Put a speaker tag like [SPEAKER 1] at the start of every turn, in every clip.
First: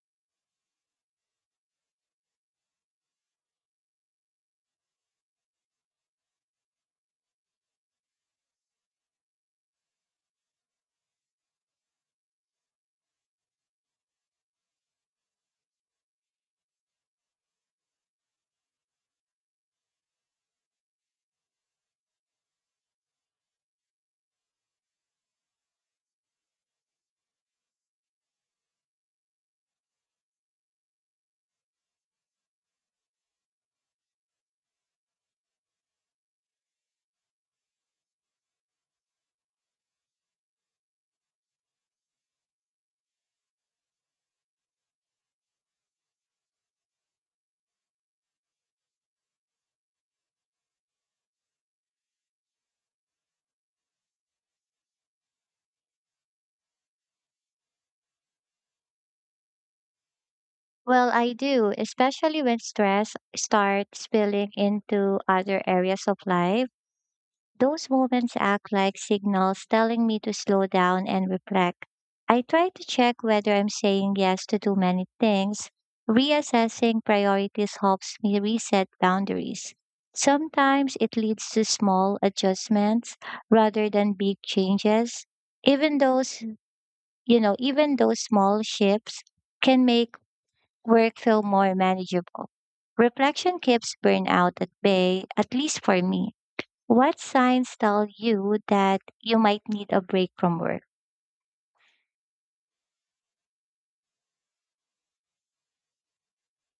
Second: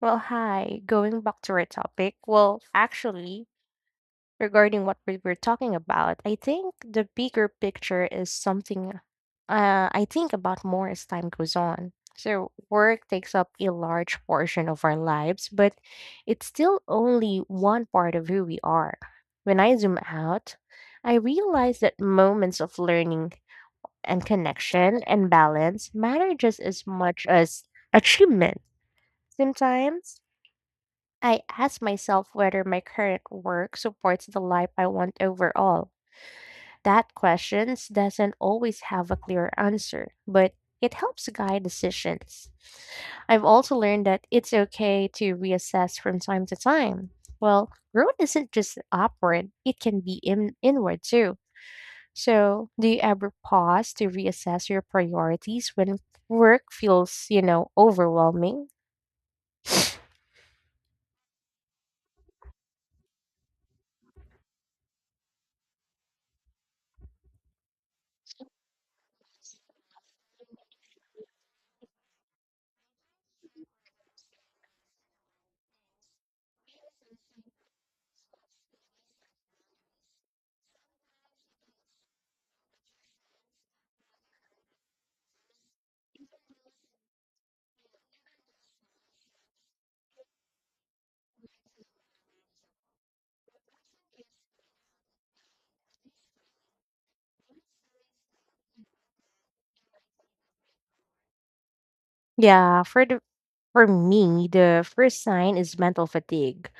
[SPEAKER 1] Well, hi. Going back to our topic, regarding what we were talking about, I think the bigger picture is something I think about more as time goes on. So, work takes up a large portion of our lives, but it's still only one part of who we are. When I zoom out, I realize that moments of learning and connection and balance matter just as much as achievement. Sometimes I ask myself whether my current work supports the life I want overall. That question doesn't always have a clear answer, but it helps guide decisions. I've also learned that it's okay to reassess from time to time. Well, growth isn't just upward, it can be inward too. So, do you ever pause to reassess your priorities when work feels overwhelming?
[SPEAKER 2] Well, I do, especially when stress starts spilling into other areas of life. Those moments act like signals telling me to slow down and reflect. I try to check whether I'm saying yes to too many things. Reassessing priorities helps me reset boundaries. Sometimes it leads to small adjustments rather than big changes. Even those, Even those small shifts can make work feel more manageable. Reflection keeps burnout at bay, at least for me. What signs tell you that you might need a break from work?
[SPEAKER 1] Yeah, For me, the first sign is mental fatigue.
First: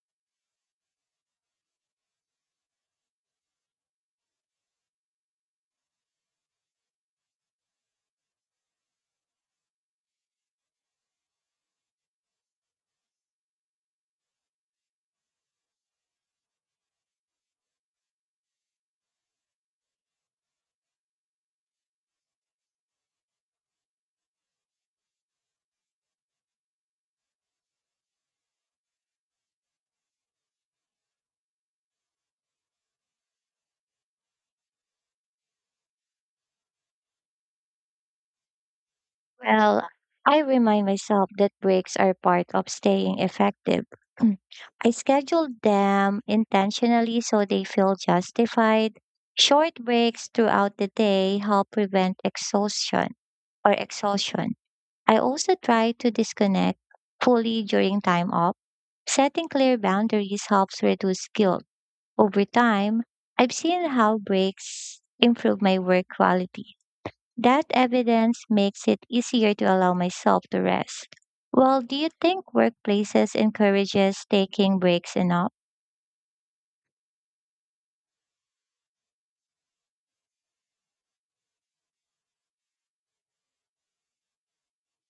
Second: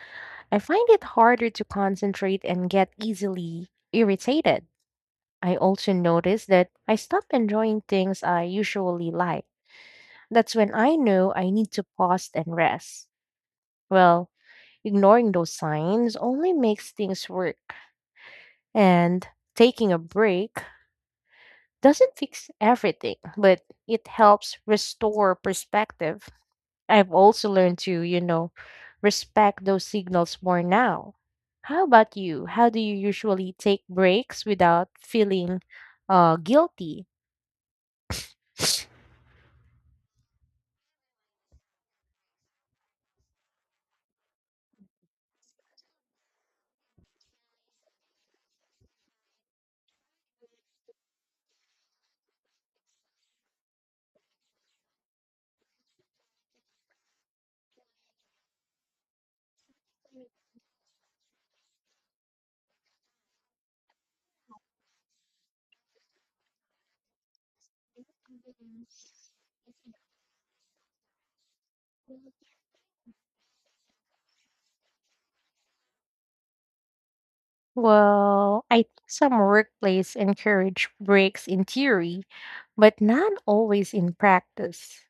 [SPEAKER 1] I find it harder to concentrate and get easily irritated. I also notice that I stop enjoying things I usually like. That's when I know I need to pause and rest. Well, ignoring those signs only makes things work, and taking a break doesn't fix everything, but it helps restore perspective. I've also learned to respect those signals more now. How about you? How do you usually take breaks without feeling guilty?
[SPEAKER 2] Well, I remind myself that breaks are part of staying effective. I schedule them intentionally so they feel justified. Short breaks throughout the day help prevent exhaustion. I also try to disconnect fully during time off. Setting clear boundaries helps reduce guilt. Over time, I've seen how breaks improve my work quality. That evidence makes it easier to allow myself to rest. Well, do you think workplaces encourages taking breaks enough?
[SPEAKER 1] Well, I think some workplace encourage breaks in theory, but not always in practice.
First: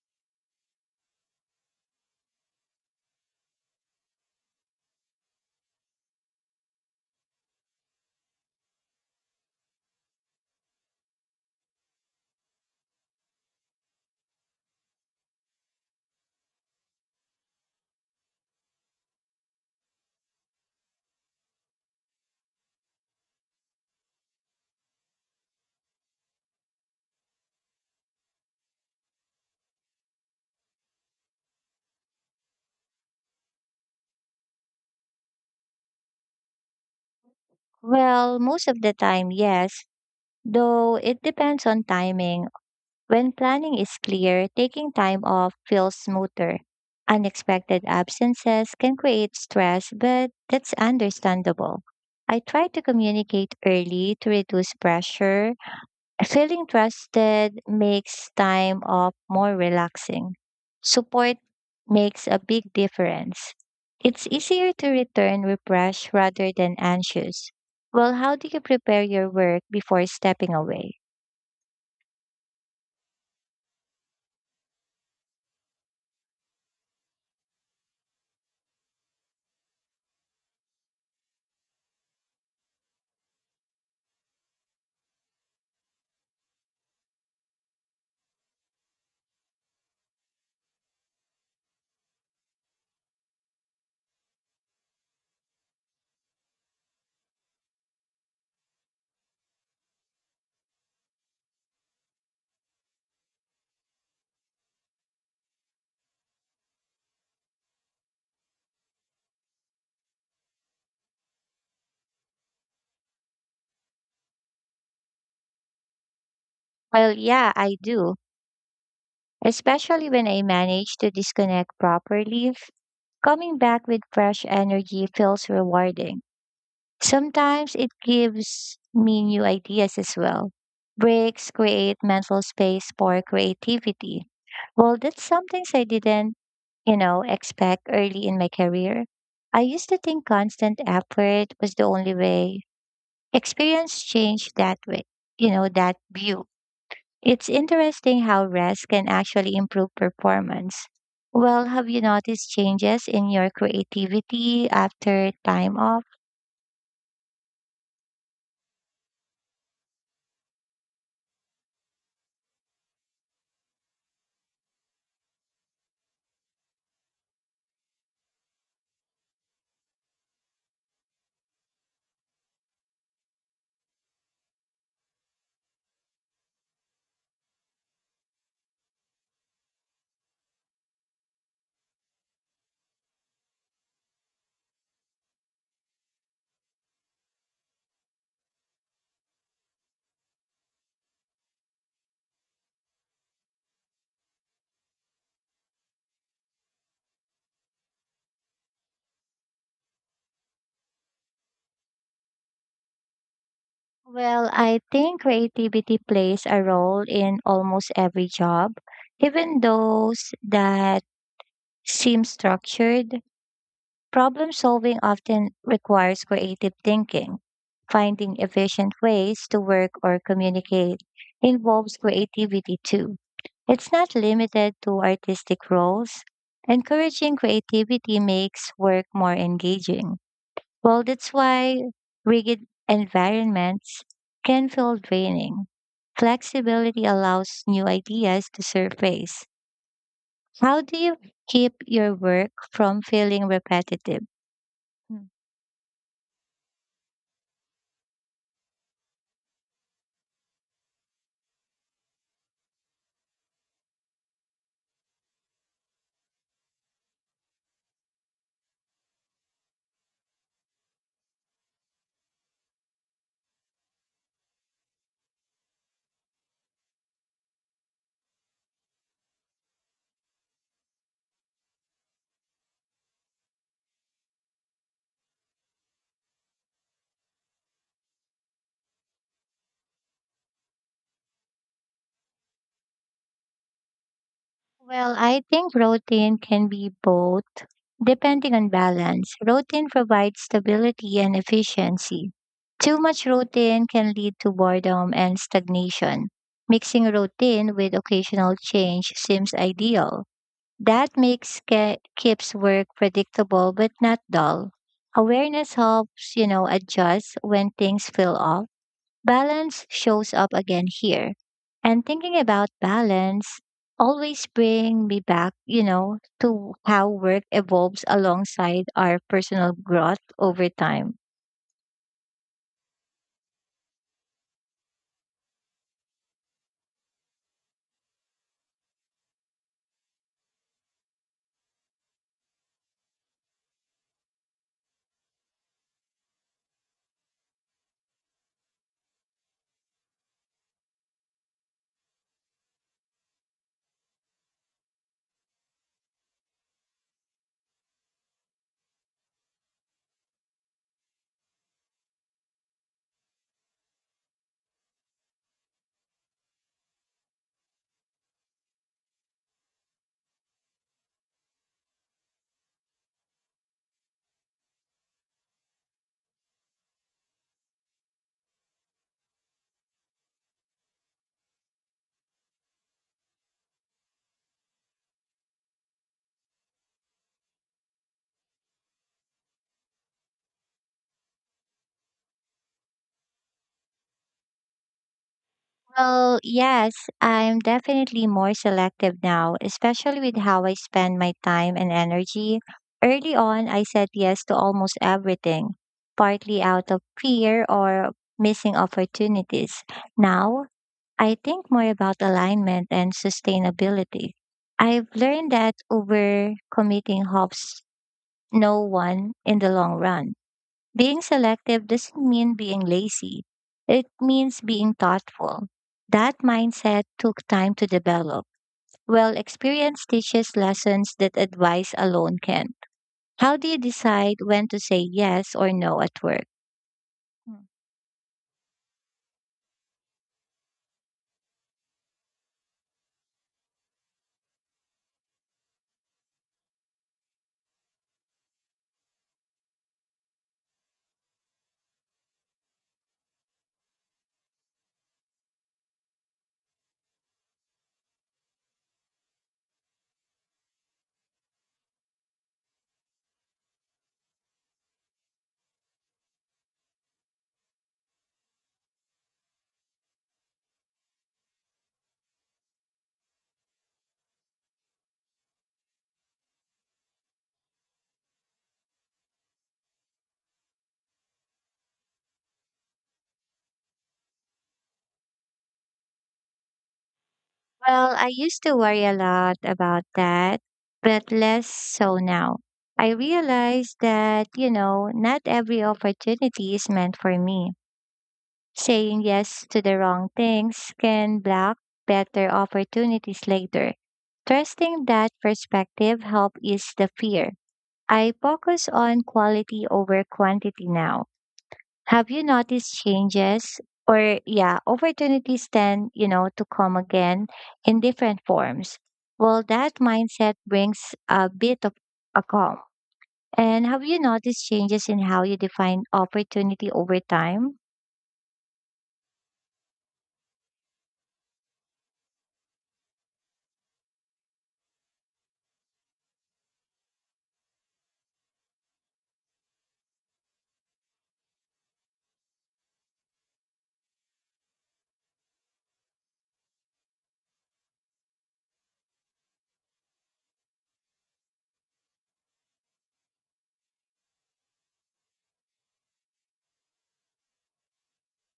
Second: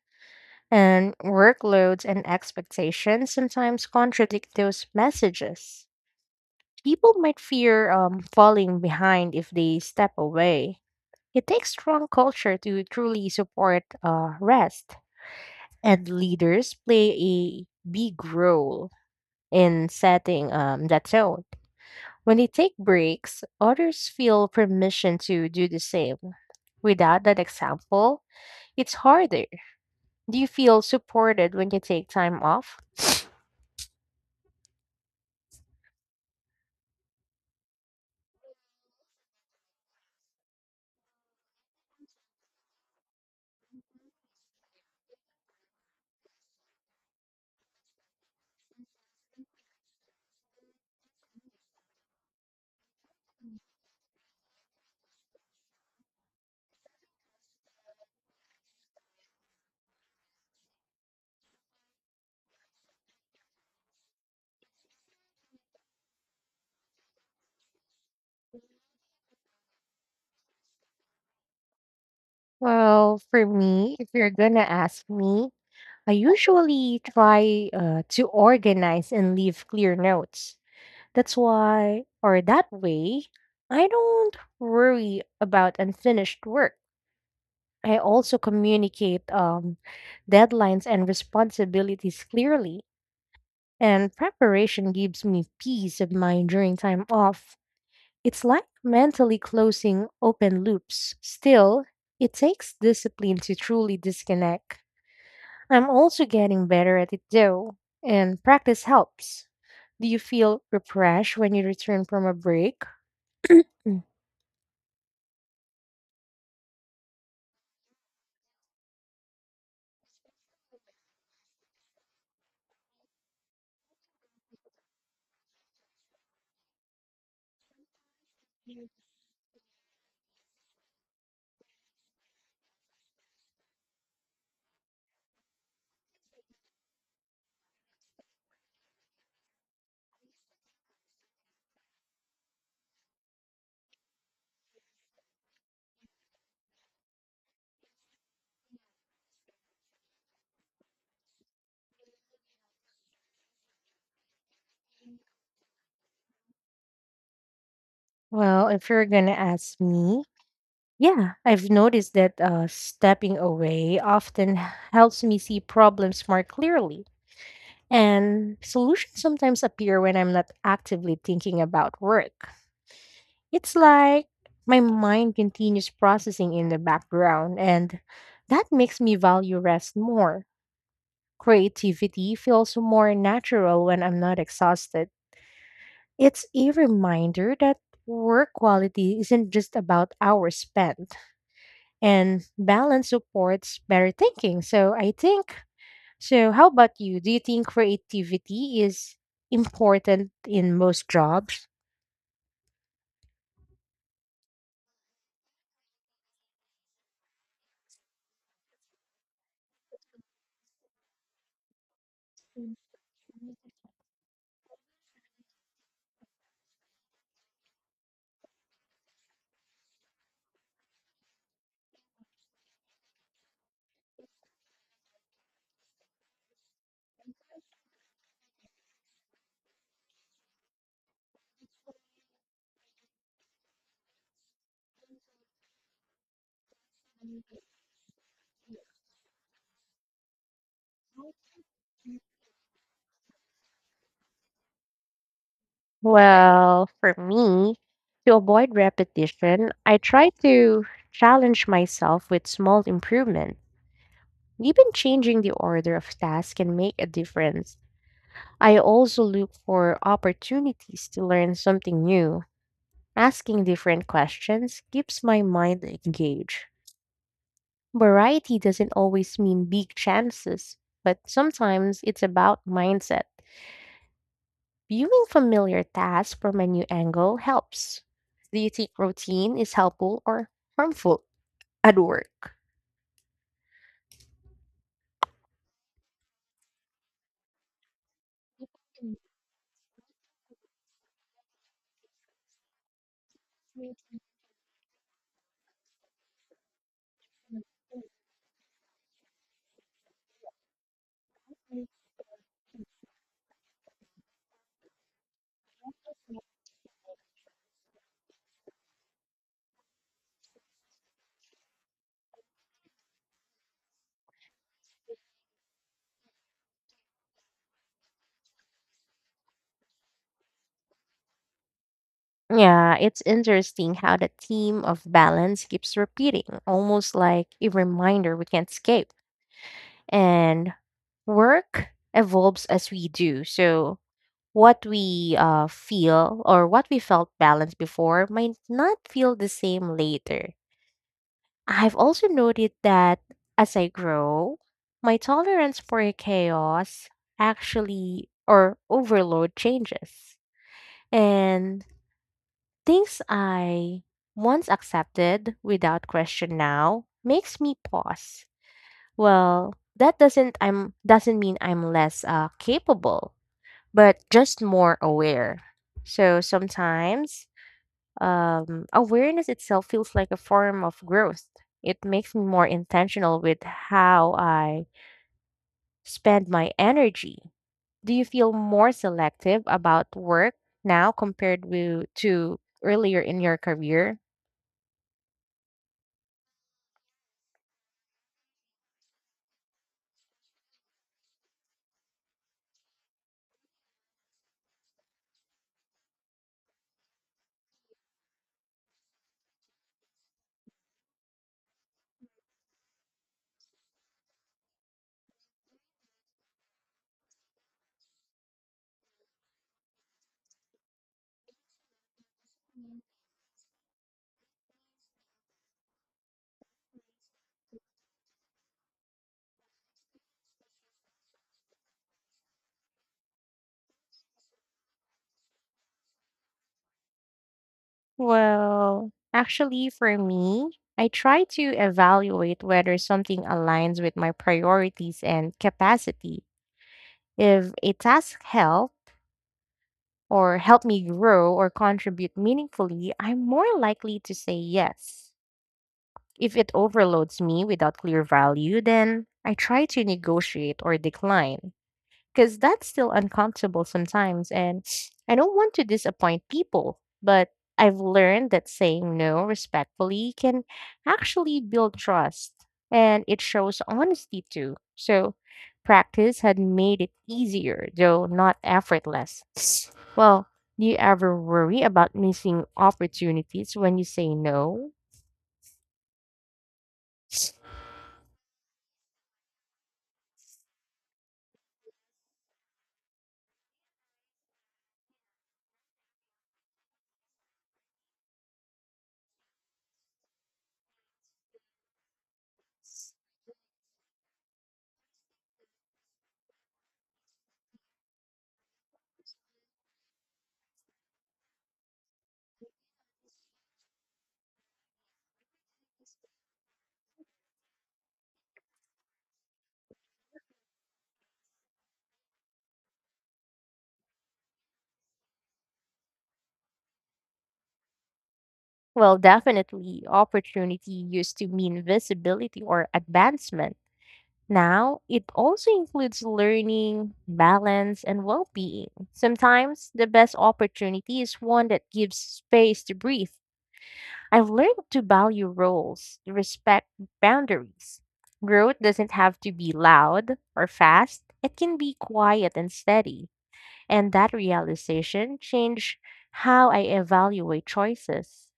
[SPEAKER 1] And workloads and expectations sometimes contradict those messages. People might fear falling behind if they step away. It takes strong culture to truly support rest, and leaders play a big role in setting that tone. When they take breaks, others feel permission to do the same. Without that example, it's harder. Do you feel supported when you take time off?
[SPEAKER 2] Well, most of the time, yes, though it depends on timing. When planning is clear, taking time off feels smoother. Unexpected absences can create stress, but that's understandable. I try to communicate early to reduce pressure. Feeling trusted makes time off more relaxing. Support makes a big difference. It's easier to return refreshed rather than anxious. Well, how do you prepare your work before stepping away?
[SPEAKER 1] Well, for me, if you're gonna ask me, I usually try to organize and leave clear notes. That's why, or that way, I don't worry about unfinished work. I also communicate deadlines and responsibilities clearly, and preparation gives me peace of mind during time off. It's like mentally closing open loops. Still, it takes discipline to truly disconnect. I'm also getting better at it though, and practice helps. Do you feel refreshed when you return from a break?
[SPEAKER 2] Well, yeah, I do, especially when I manage to disconnect properly. Coming back with fresh energy feels rewarding. Sometimes it gives me new ideas as well. Breaks create mental space for creativity. Well, that's something I didn't, you know, expect early in my career. I used to think constant effort was the only way. Experience changed that way, you know, that view. It's interesting how rest can actually improve performance. Well, have you noticed changes in your creativity after time off?
[SPEAKER 1] Well, if you're gonna ask me, yeah, I've noticed that stepping away often helps me see problems more clearly, and solutions sometimes appear when I'm not actively thinking about work. It's like my mind continues processing in the background, and that makes me value rest more. Creativity feels more natural when I'm not exhausted. It's a reminder that work quality isn't just about hours spent, and balance supports better thinking. So I think so how about you? Do you think creativity is important in most jobs?
[SPEAKER 2] Well, I think creativity plays a role in almost every job, even those that seem structured. Problem solving often requires creative thinking. Finding efficient ways to work or communicate involves creativity too. It's not limited to artistic roles. Encouraging creativity makes work more engaging. Well, that's why rigid environments can feel draining. Flexibility allows new ideas to surface. How do you keep your work from feeling repetitive?
[SPEAKER 1] Well, for me, to avoid repetition, I try to challenge myself with small improvement. Even changing the order of tasks can make a difference. I also look for opportunities to learn something new. Asking different questions keeps my mind engaged. Variety doesn't always mean big chances, but sometimes it's about mindset. Viewing familiar tasks from a new angle helps. Do you think routine is helpful or harmful at work?
[SPEAKER 2] Well, I think routine can be both, depending on balance. Routine provides stability and efficiency. Too much routine can lead to boredom and stagnation. Mixing routine with occasional change seems ideal. That keeps work predictable but not dull. Awareness adjust when things feel off. Balance shows up again here. And thinking about balance always bring me back to how work evolves alongside our personal growth over time.
[SPEAKER 1] Yeah, it's interesting how the theme of balance keeps repeating, almost like a reminder we can't escape. And work evolves as we do, so what we felt balanced before might not feel the same later. I've also noted that as I grow, my tolerance for chaos actually or overload changes. And things I once accepted without question now makes me pause. Well, that doesn't mean I'm less capable but just more aware. So sometimes awareness itself feels like a form of growth. It makes me more intentional with how I spend my energy. Do you feel more selective about work now compared to earlier in your career?
[SPEAKER 2] Well, yes, I'm definitely more selective now, especially with how I spend my time and energy. Early on, I said yes to almost everything, partly out of fear or missing opportunities. Now, I think more about alignment and sustainability. I've learned that overcommitting helps no one in the long run. Being selective doesn't mean being lazy, it means being thoughtful. That mindset took time to develop. Well, experience teaches lessons that advice alone can't. How do you decide when to say yes or no at work? Hmm.
[SPEAKER 1] Well, actually, for me, I try to evaluate whether something aligns with my priorities and capacity. If a task help me grow or contribute meaningfully, I'm more likely to say yes. If it overloads me without clear value, then I try to negotiate or decline because that's still uncomfortable sometimes. And I don't want to disappoint people, but I've learned that saying no respectfully can actually build trust, and it shows honesty too. So, practice had made it easier, though not effortless. Well, do you ever worry about missing opportunities when you say no?
[SPEAKER 2] Well, I used to worry a lot about that, but less so now. I realized that not every opportunity is meant for me. Saying yes to the wrong things can block better opportunities later. Trusting that perspective helped ease the fear. I focus on quality over quantity now. Have you noticed changes or yeah, opportunities tend to come again in different forms? Well, that mindset brings a bit of a calm. And have you noticed changes in how you define opportunity over time?
[SPEAKER 1] Well, definitely, opportunity used to mean visibility or advancement. Now, it also includes learning, balance, and well being. Sometimes the best opportunity is one that gives space to breathe. I've learned to value roles, respect boundaries. Growth doesn't have to be loud or fast, it can be quiet and steady. And that realization changed how I evaluate choices.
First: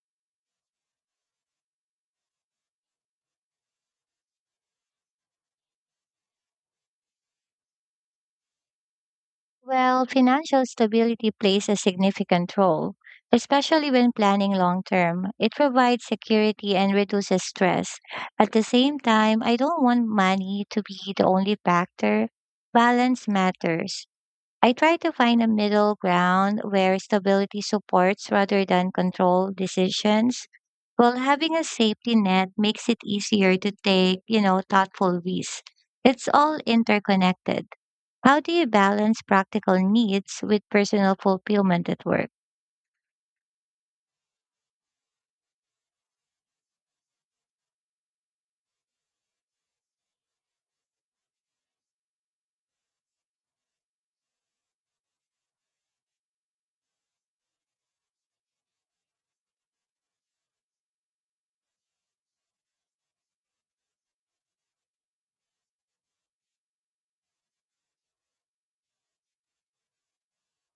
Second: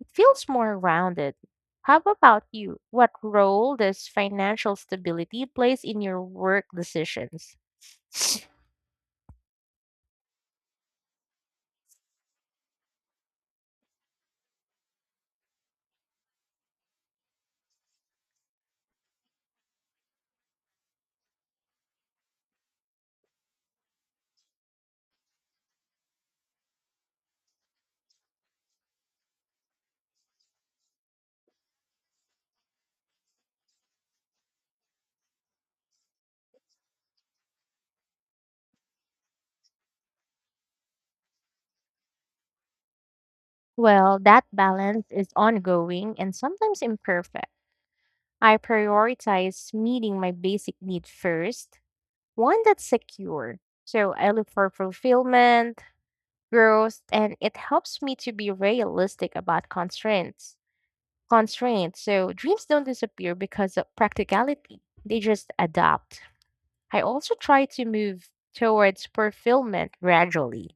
[SPEAKER 1] It feels more rounded. How about you? What role does financial stability plays in your work decisions?
[SPEAKER 2] Well, financial stability plays a significant role, especially when planning long term. It provides security and reduces stress. At the same time, I don't want money to be the only factor balance matters I try to find a middle ground where stability supports rather than control decisions. Well, having a safety net makes it easier to take thoughtful risks. It's all interconnected. How do you balance practical needs with personal fulfillment at work?
[SPEAKER 1] Well, that balance is ongoing and sometimes imperfect. I prioritize meeting my basic need first, one that's secure. So I look for fulfillment, growth, and it helps me to be realistic about constraints. So dreams don't disappear because of practicality, they just adapt. I also try to move towards fulfillment gradually.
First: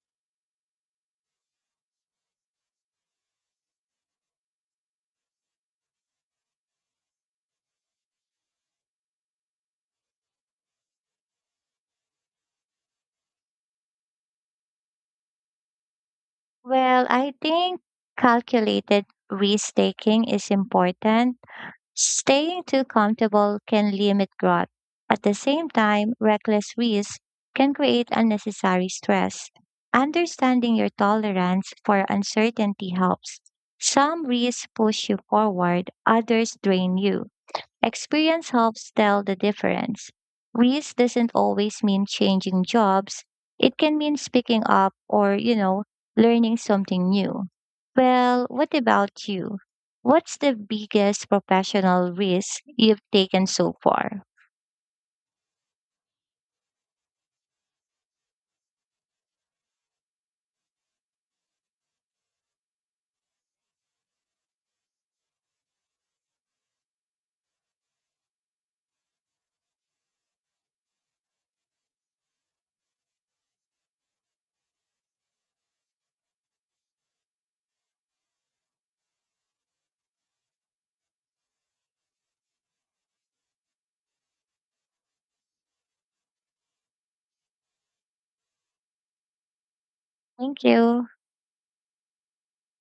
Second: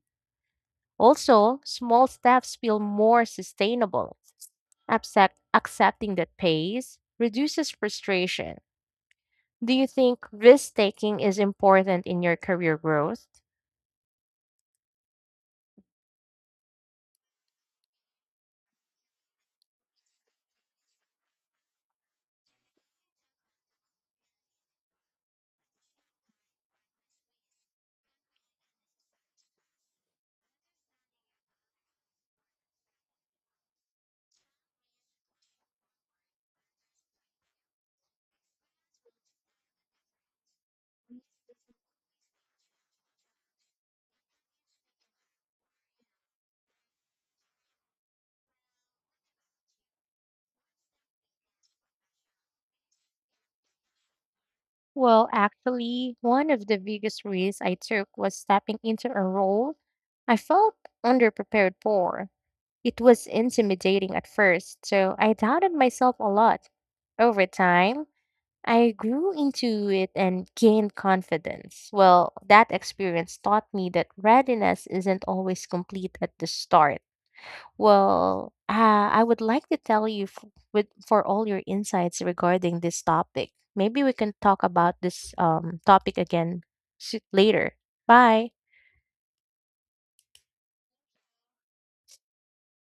[SPEAKER 1] Also, small steps feel more sustainable. Accepting that pace reduces frustration. Do you think risk taking is important in your career growth?
[SPEAKER 2] Well, I think calculated risk taking is important. Staying too comfortable can limit growth. At the same time, reckless risk can create unnecessary stress. Understanding your tolerance for uncertainty helps. Some risks push you forward, others drain you. Experience helps tell the difference. Risk doesn't always mean changing jobs. It can mean speaking up or learning something new. Well, what about you? What's the biggest professional risk you've taken so far?
[SPEAKER 1] Well, actually, one of the biggest risks I took was stepping into a role I felt underprepared for. It was intimidating at first, so I doubted myself a lot. Over time, I grew into it and gained confidence. Well, that experience taught me that readiness isn't always complete at the start. I would like to tell you for all your insights regarding this topic. Maybe we can talk about this topic again later. Bye.
[SPEAKER 2] Thank you.